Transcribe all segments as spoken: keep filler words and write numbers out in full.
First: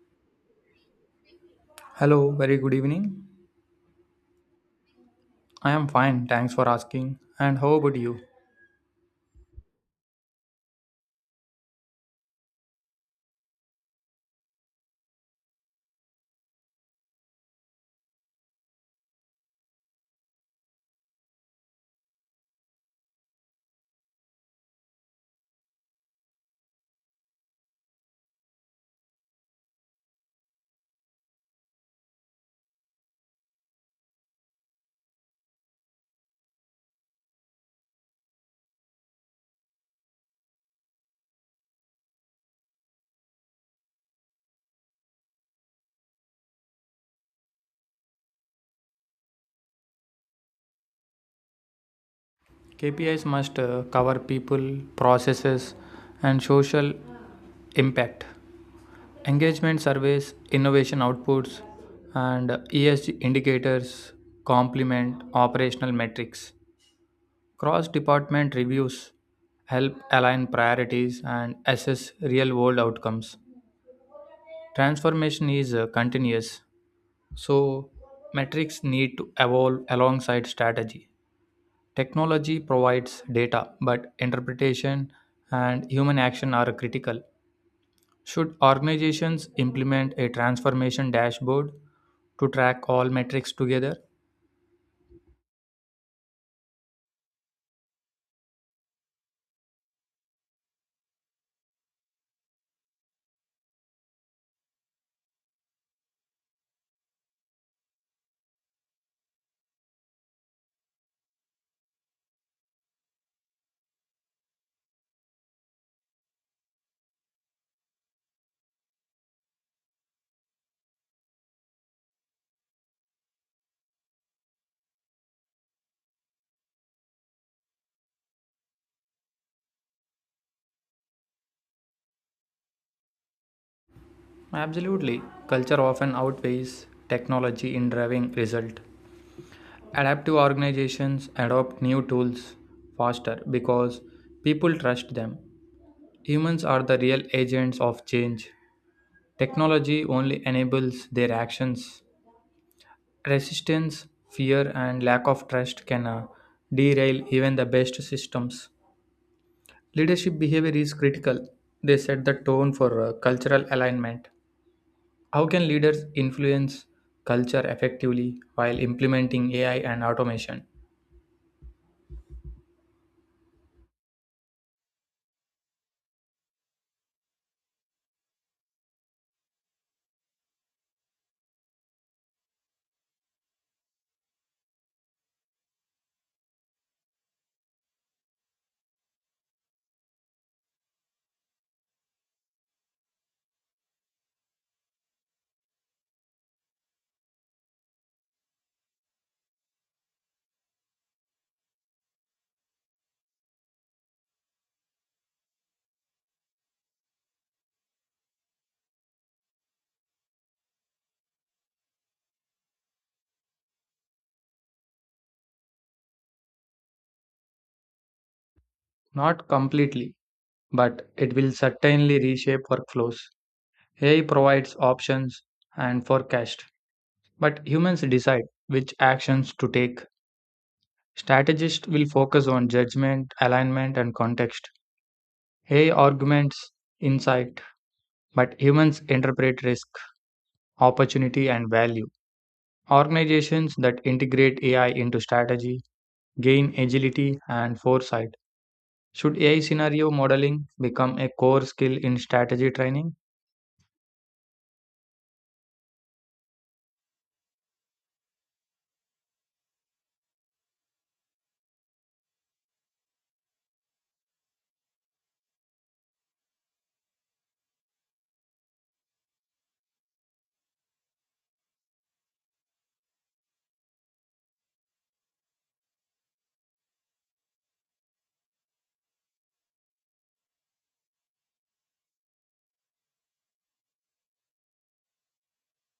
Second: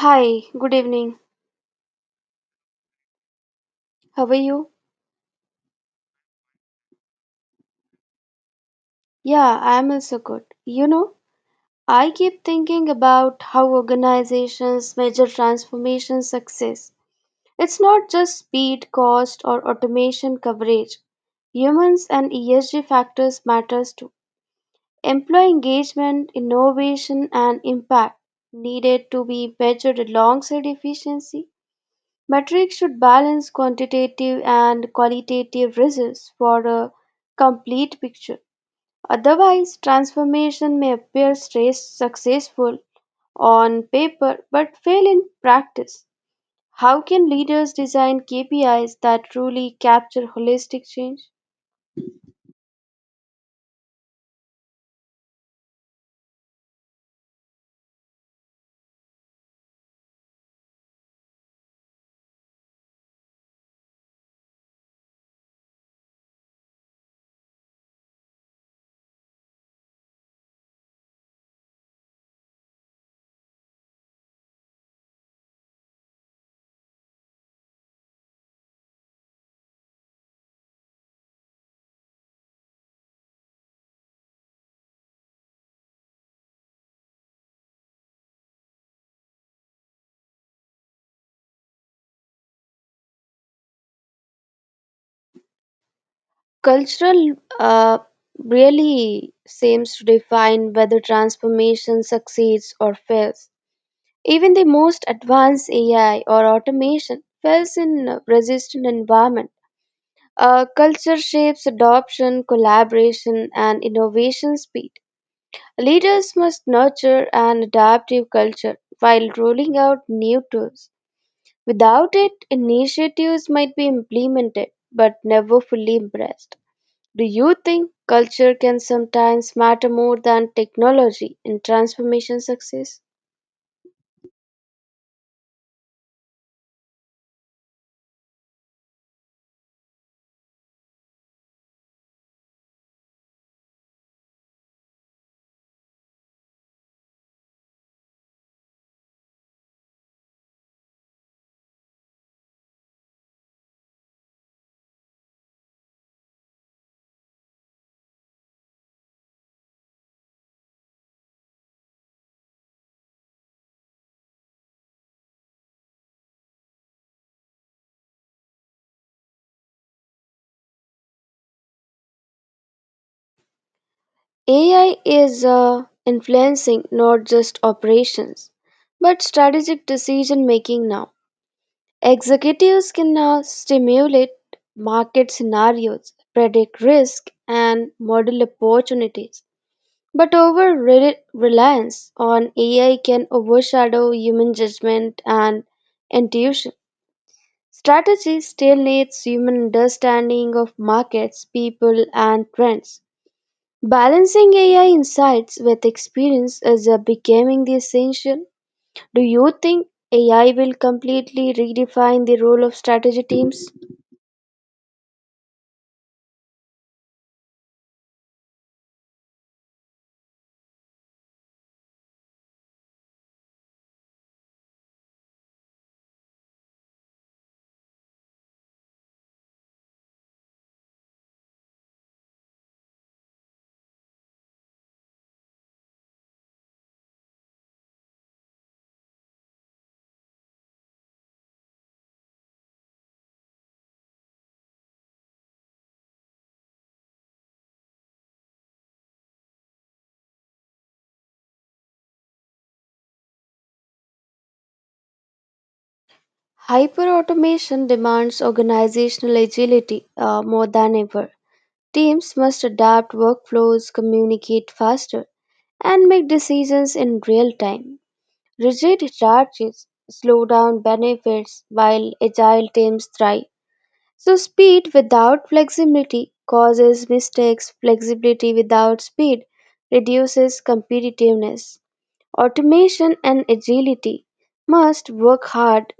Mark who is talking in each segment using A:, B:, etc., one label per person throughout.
A: Hi, good evening.
B: Hello, very good evening.
A: How are you?
B: I am fine, thanks for asking. And how about you?
A: Yeah, I am also good. You know, I keep thinking about how organizations measure transformation success. It's not just speed, cost, or automation coverage. Humans and E S G factors matters too. Employee engagement, innovation, and impact needed to be measured alongside efficiency. Metrics should balance quantitative and qualitative results for a complete picture. Otherwise, transformation may appear stress successful on paper but fail in practice. How can leaders design K P Is that truly capture holistic change?
B: K P Is must uh, cover people, processes, and social impact. Engagement surveys, innovation outputs, and E S G indicators complement operational metrics. Cross department reviews help align priorities and assess real world outcomes. Transformation is uh, continuous, so metrics need to evolve alongside strategy. Technology provides data, but interpretation and human action are critical. Should organizations implement a transformation dashboard to track all metrics together?
A: Cultural uh, really seems to define whether transformation succeeds or fails. Even the most advanced A I or automation fails in a resistant environment. Uh, culture shapes adoption, collaboration, and innovation speed. Leaders must nurture an adaptive culture while rolling out new tools. Without it, initiatives might be implemented but never fully embraced. Do you think culture can sometimes matter more than technology in transformation success?
B: Absolutely. Culture often outweighs technology in driving result. Adaptive organizations adopt new tools faster because people trust them. Humans are the real agents of change. Technology only enables their actions. Resistance, fear, and lack of trust can uh, derail even the best systems. Leadership behavior is critical. They set the tone for uh, cultural alignment. How can leaders influence culture effectively while implementing A I and automation?
A: A I is uh, influencing not just operations but strategic decision making now. Executives can now stimulate market scenarios, predict risk, and model opportunities. But over re- reliance on A I can overshadow human judgment and intuition. Strategy still needs human understanding of markets, people, and trends. Balancing A I insights with experience is uh, becoming the essential. Do you think A I will completely redefine the role of strategy teams?
B: Not completely, but it will certainly reshape workflows. A I provides options and forecast, but humans decide which actions to take. Strategists will focus on judgment, alignment, and context. A I arguments insight, but humans interpret risk, opportunity, and value. Organizations that integrate A I into strategy gain agility and foresight. Should A I scenario modeling become a core skill in strategy training?
A: Hyperautomation demands organizational agility uh, more than ever. Teams must adapt workflows, communicate faster, and make decisions in real time. Rigid hierarchies slow down benefits while agile teams thrive. So, speed without flexibility causes mistakes, flexibility without speed reduces competitiveness. Automation and agility must work hard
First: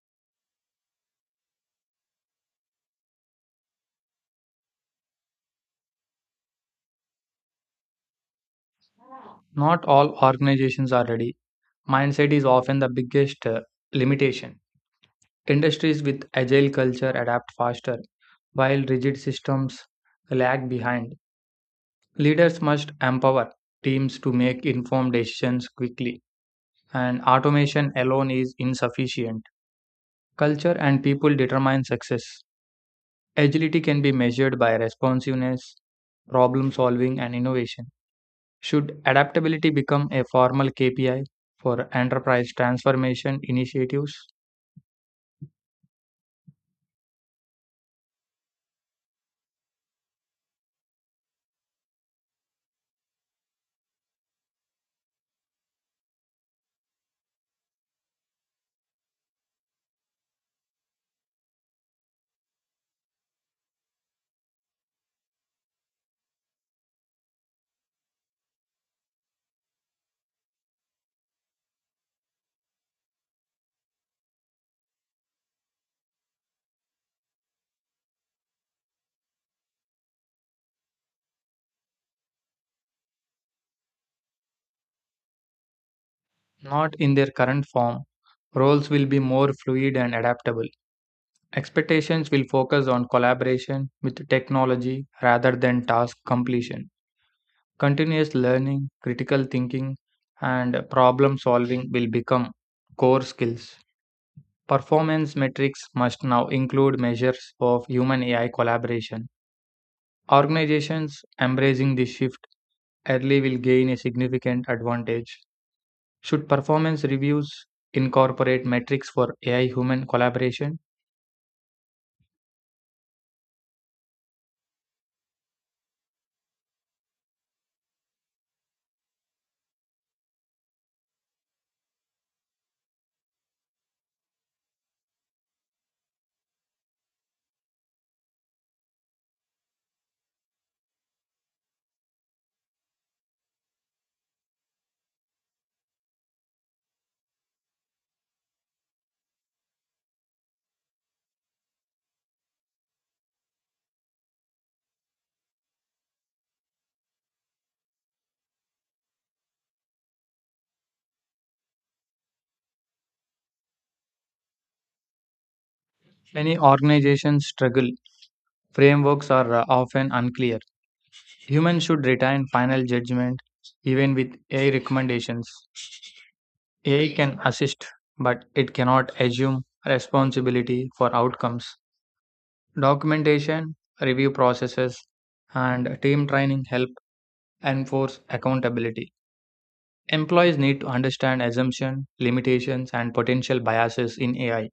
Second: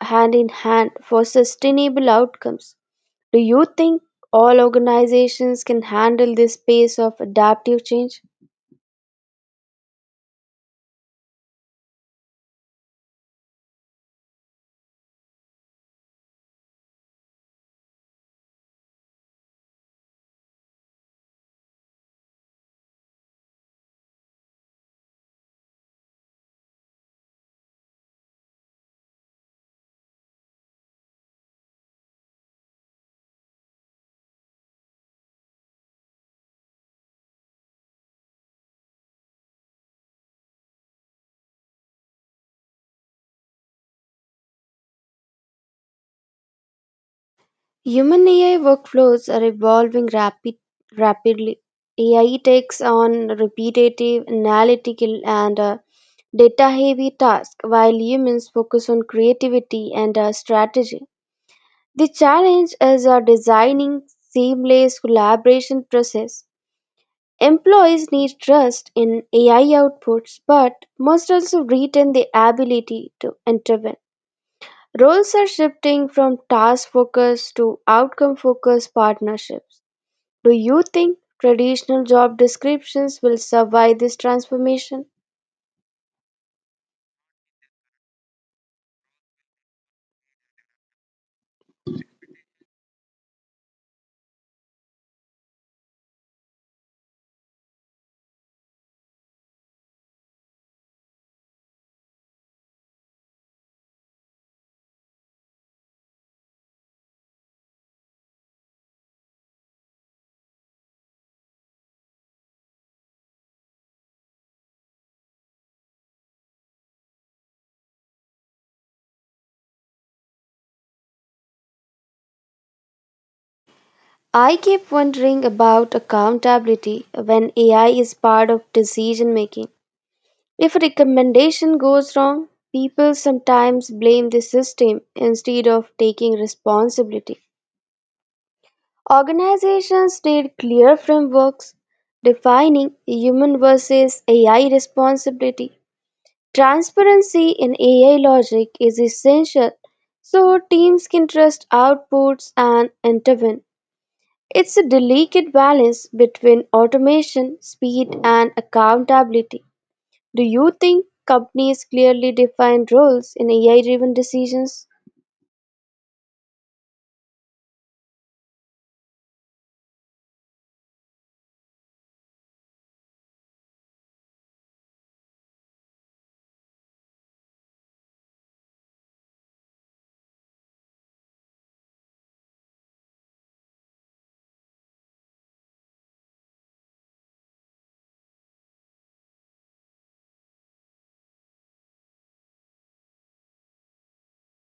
A: hand in hand for sustainable outcomes. Do you think all organizations can handle this pace of adaptive change?
B: Not all organizations are ready. Mindset is often the biggest uh, limitation. Industries with agile culture adapt faster, while rigid systems lag behind. Leaders must empower teams to make informed decisions quickly, and automation alone is insufficient. Culture and people determine success. Agility can be measured by responsiveness, problem solving, and innovation. Should adaptability become a formal K P I for enterprise transformation initiatives?
A: Human A I workflows are evolving rapid, rapidly. A I takes on repetitive, analytical, and data heavy tasks, while humans focus on creativity and uh, strategy. The challenge is a designing seamless collaboration process. Employees need trust in A I outputs but must also retain the ability to intervene. Roles are shifting from task focused to outcome focused partnerships. Do you think traditional job descriptions will survive this transformation?
B: Not in their current form. Roles will be more fluid and adaptable. Expectations will focus on collaboration with technology rather than task completion. Continuous learning, critical thinking, and problem solving will become core skills. Performance metrics must now include measures of human A I collaboration. Organizations embracing this shift early will gain a significant advantage. Should performance reviews incorporate metrics for A I human collaboration?
A: I keep wondering about accountability when A I is part of decision making. If a recommendation goes wrong, people sometimes blame the system instead of taking responsibility. Organizations need clear frameworks defining human versus A I responsibility. Transparency in A I logic is essential so teams can trust outputs and intervene. It's a delicate balance between automation, speed, and accountability. Do you think companies clearly define roles in A I-driven decisions?
B: Many organizations struggle. Frameworks are uh, often unclear. Humans should retain final judgment even with A I recommendations. A I can assist, but it cannot assume responsibility for outcomes. Documentation, review processes, and team training help enforce accountability. Employees need to understand assumptions, limitations, and potential biases in A I.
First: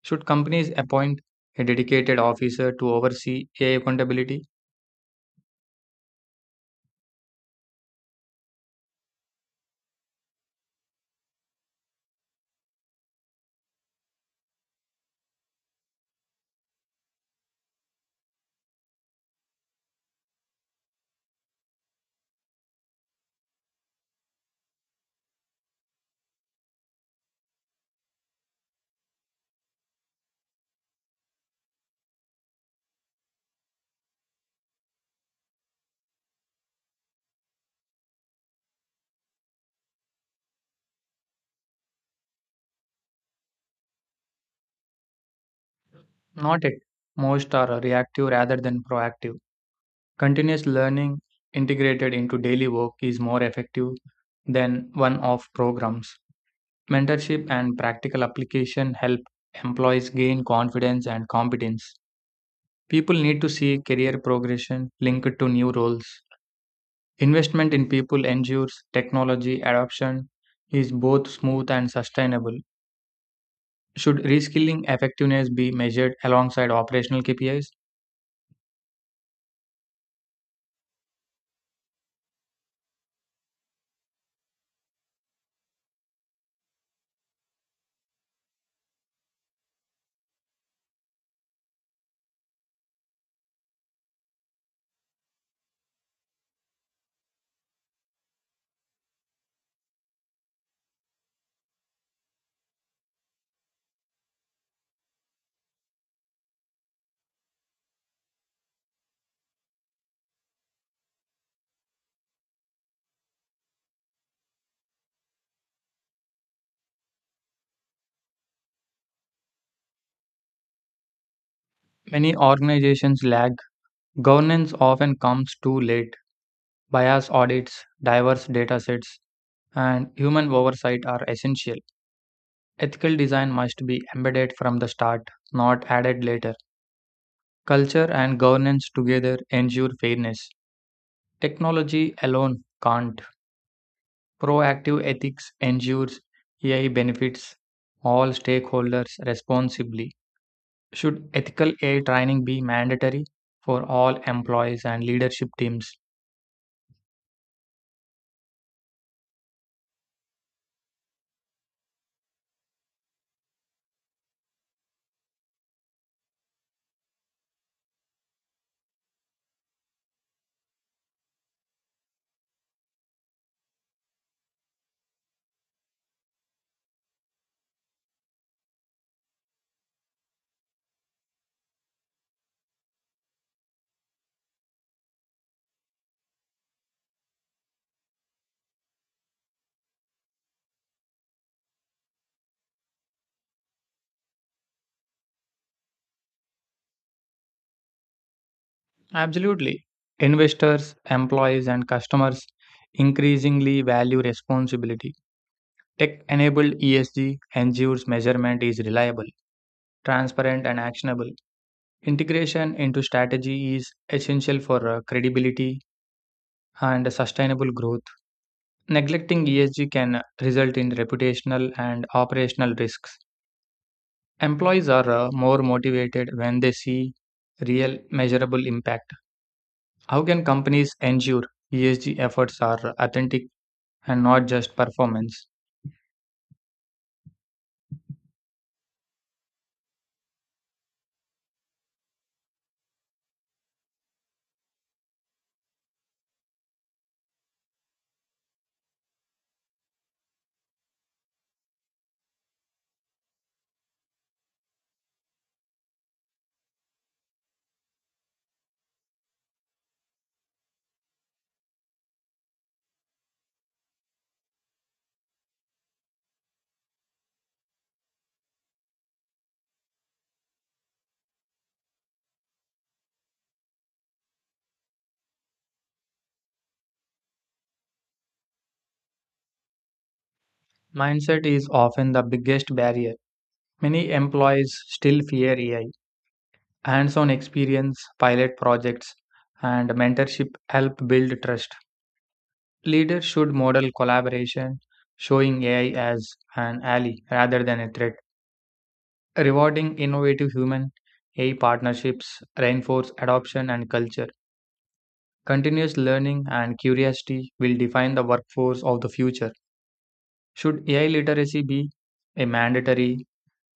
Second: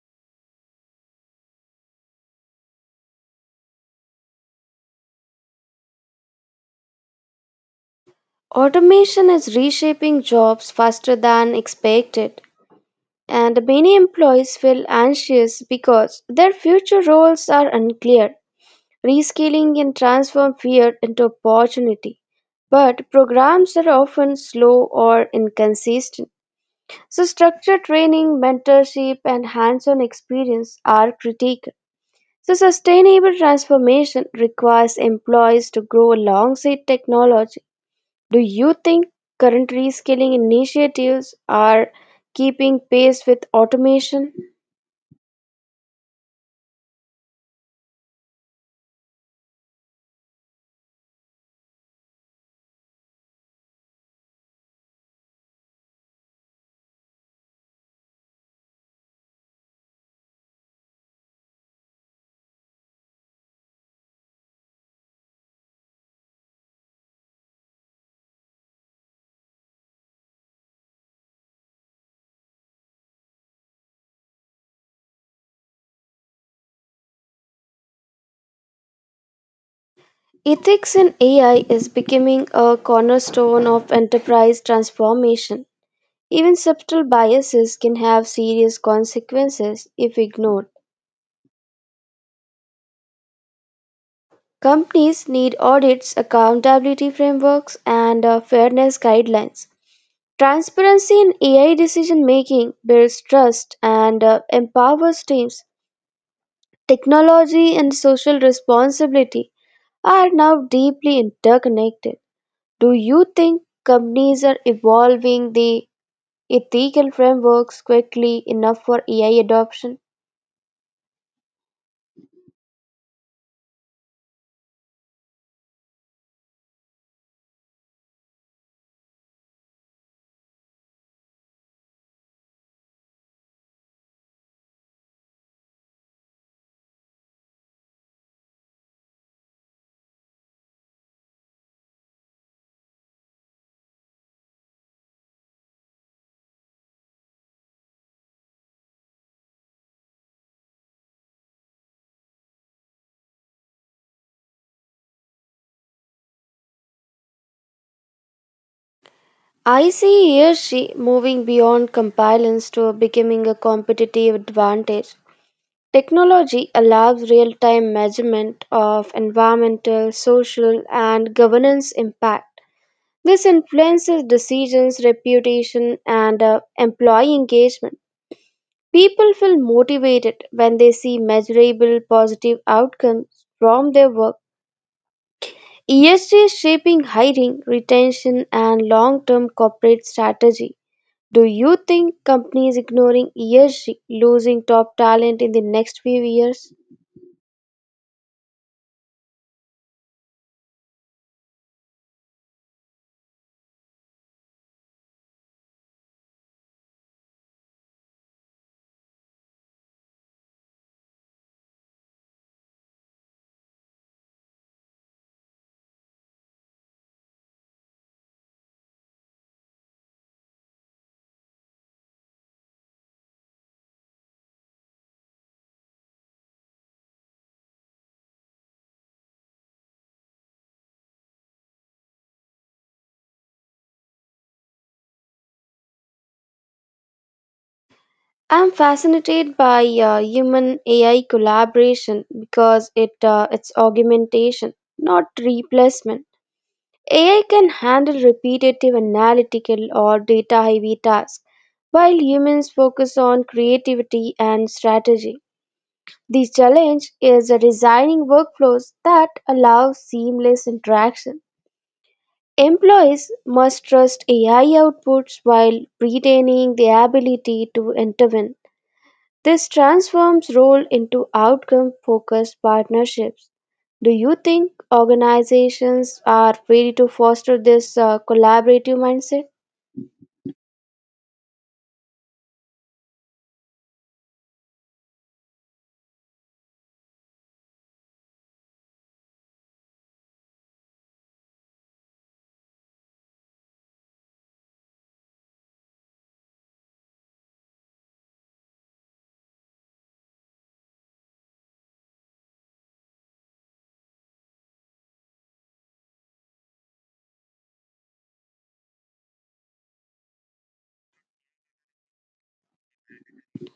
B: Should companies appoint a dedicated officer to oversee A I accountability?
A: Automation is reshaping jobs faster than expected, and many employees feel anxious because their future roles are unclear. Reskilling can transform fear into opportunity, but programs are often slow or inconsistent. So, structured training, mentorship, and hands on experience are critical. So, sustainable transformation requires employees to grow alongside technology. Do you think current reskilling initiatives are keeping pace with automation?
B: Not it. Most are reactive rather than proactive. Continuous learning integrated into daily work is more effective than one off programs. Mentorship and practical application help employees gain confidence and competence. People need to see career progression linked to new roles. Investment in people ensures technology adoption is both smooth and sustainable. Should reskilling effectiveness be measured alongside operational K P Is?
A: Ethics in A I is becoming a cornerstone of enterprise transformation. Even subtle biases can have serious consequences if ignored. Companies need audits, accountability frameworks, and uh, fairness guidelines. Transparency in A I decision making builds trust and uh, empowers teams. Technology and social responsibility are now deeply interconnected. Do you think companies are evolving the ethical frameworks quickly enough for A I adoption?
B: Many organizations lag. Governance often comes too late. Bias audits, diverse datasets, and human oversight are essential. Ethical design must be embedded from the start, not added later. Culture and governance together ensure fairness. Technology alone can't. Proactive ethics ensures A I benefits all stakeholders responsibly. Should ethical A I training be mandatory for all employees and leadership teams?
A: I see he or she moving beyond compliance to becoming a competitive advantage. Technology allows real-time measurement of environmental, social, and governance impact. This influences decisions, reputation, and uh, employee engagement. People feel motivated when they see measurable positive outcomes from their work. E S G is shaping hiring, retention, and long-term corporate strategy. Do you think companies ignoring E S G losing top talent in the next few years?
B: Absolutely. Investors, employees, and customers increasingly value responsibility. Tech enabled E S G ensures measurement is reliable, transparent, and actionable. Integration into strategy is essential for uh, credibility and sustainable growth. Neglecting E S G can result in reputational and operational risks. Employees are uh, more motivated when they see real measurable impact. How can companies ensure E S G efforts are authentic and not just performance?
A: I'm fascinated by uh, human A I collaboration because it uh, it's augmentation, not replacement. A I can handle repetitive analytical or data heavy tasks, while humans focus on creativity and strategy. The challenge is designing workflows that allow seamless interaction. Employees must trust A I outputs while retaining the ability to intervene. This transforms role into outcome focused partnerships. Do you think organizations are ready to foster this uh, collaborative mindset?
B: Mindset is often the biggest barrier. Many employees still fear A I. Hands on experience, pilot projects, and mentorship help build trust. Leaders should model collaboration, showing A I as an ally rather than a threat. Rewarding innovative human A I partnerships reinforce adoption and culture. Continuous learning and curiosity will define the workforce of the future. Should A I literacy be a mandatory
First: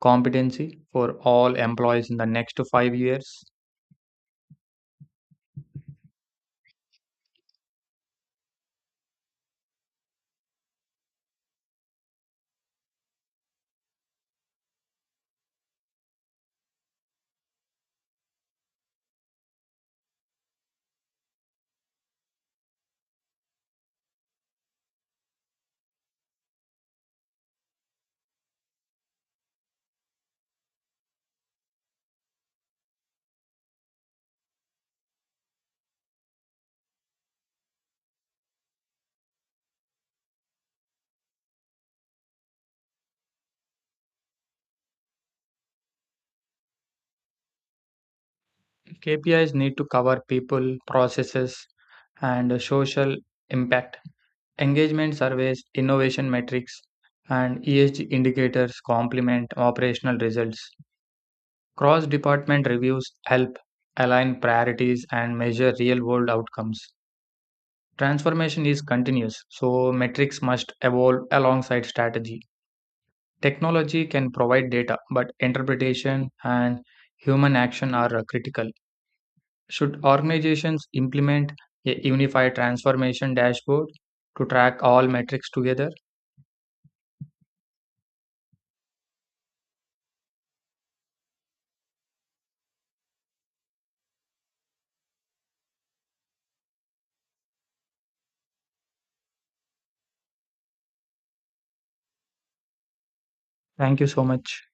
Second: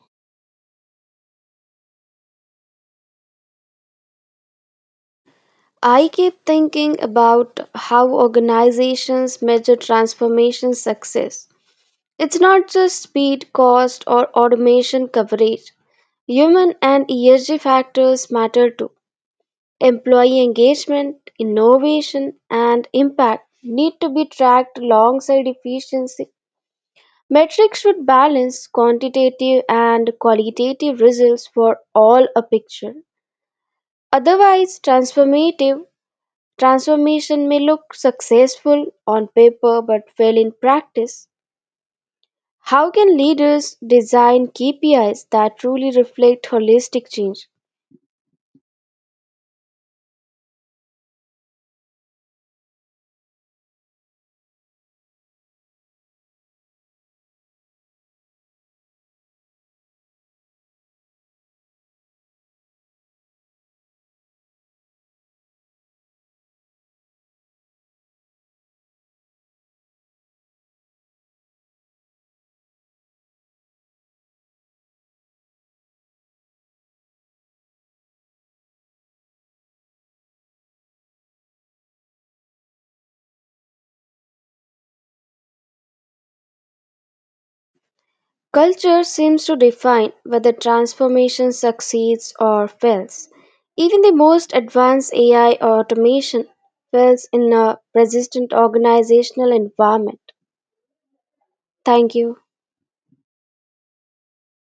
B: competency for all employees in the next five years?
A: I keep thinking about how organizations measure transformation success. It's not just speed, cost, or automation coverage. Human and E S G factors matter too. Employee engagement, innovation, and impact need to be tracked alongside efficiency. Metrics should balance quantitative and qualitative results for all a picture. Otherwise, transformative transformation may look successful on paper but fail in practice. How can leaders design K P Is that truly reflect holistic change?
B: K P Is need to cover people, processes, and social impact. Engagement surveys, innovation metrics, and E S G indicators complement operational results. Cross department reviews help align priorities and measure real world outcomes. Transformation is continuous, so metrics must evolve alongside strategy. Technology can provide data, but interpretation and human action are uh, critical. Should organizations implement a unified transformation dashboard to track all metrics together?
A: Culture seems to define whether transformation succeeds or fails. Even the most advanced A I or automation fails in a resistant organizational environment. Thank you.
B: Thank you so much.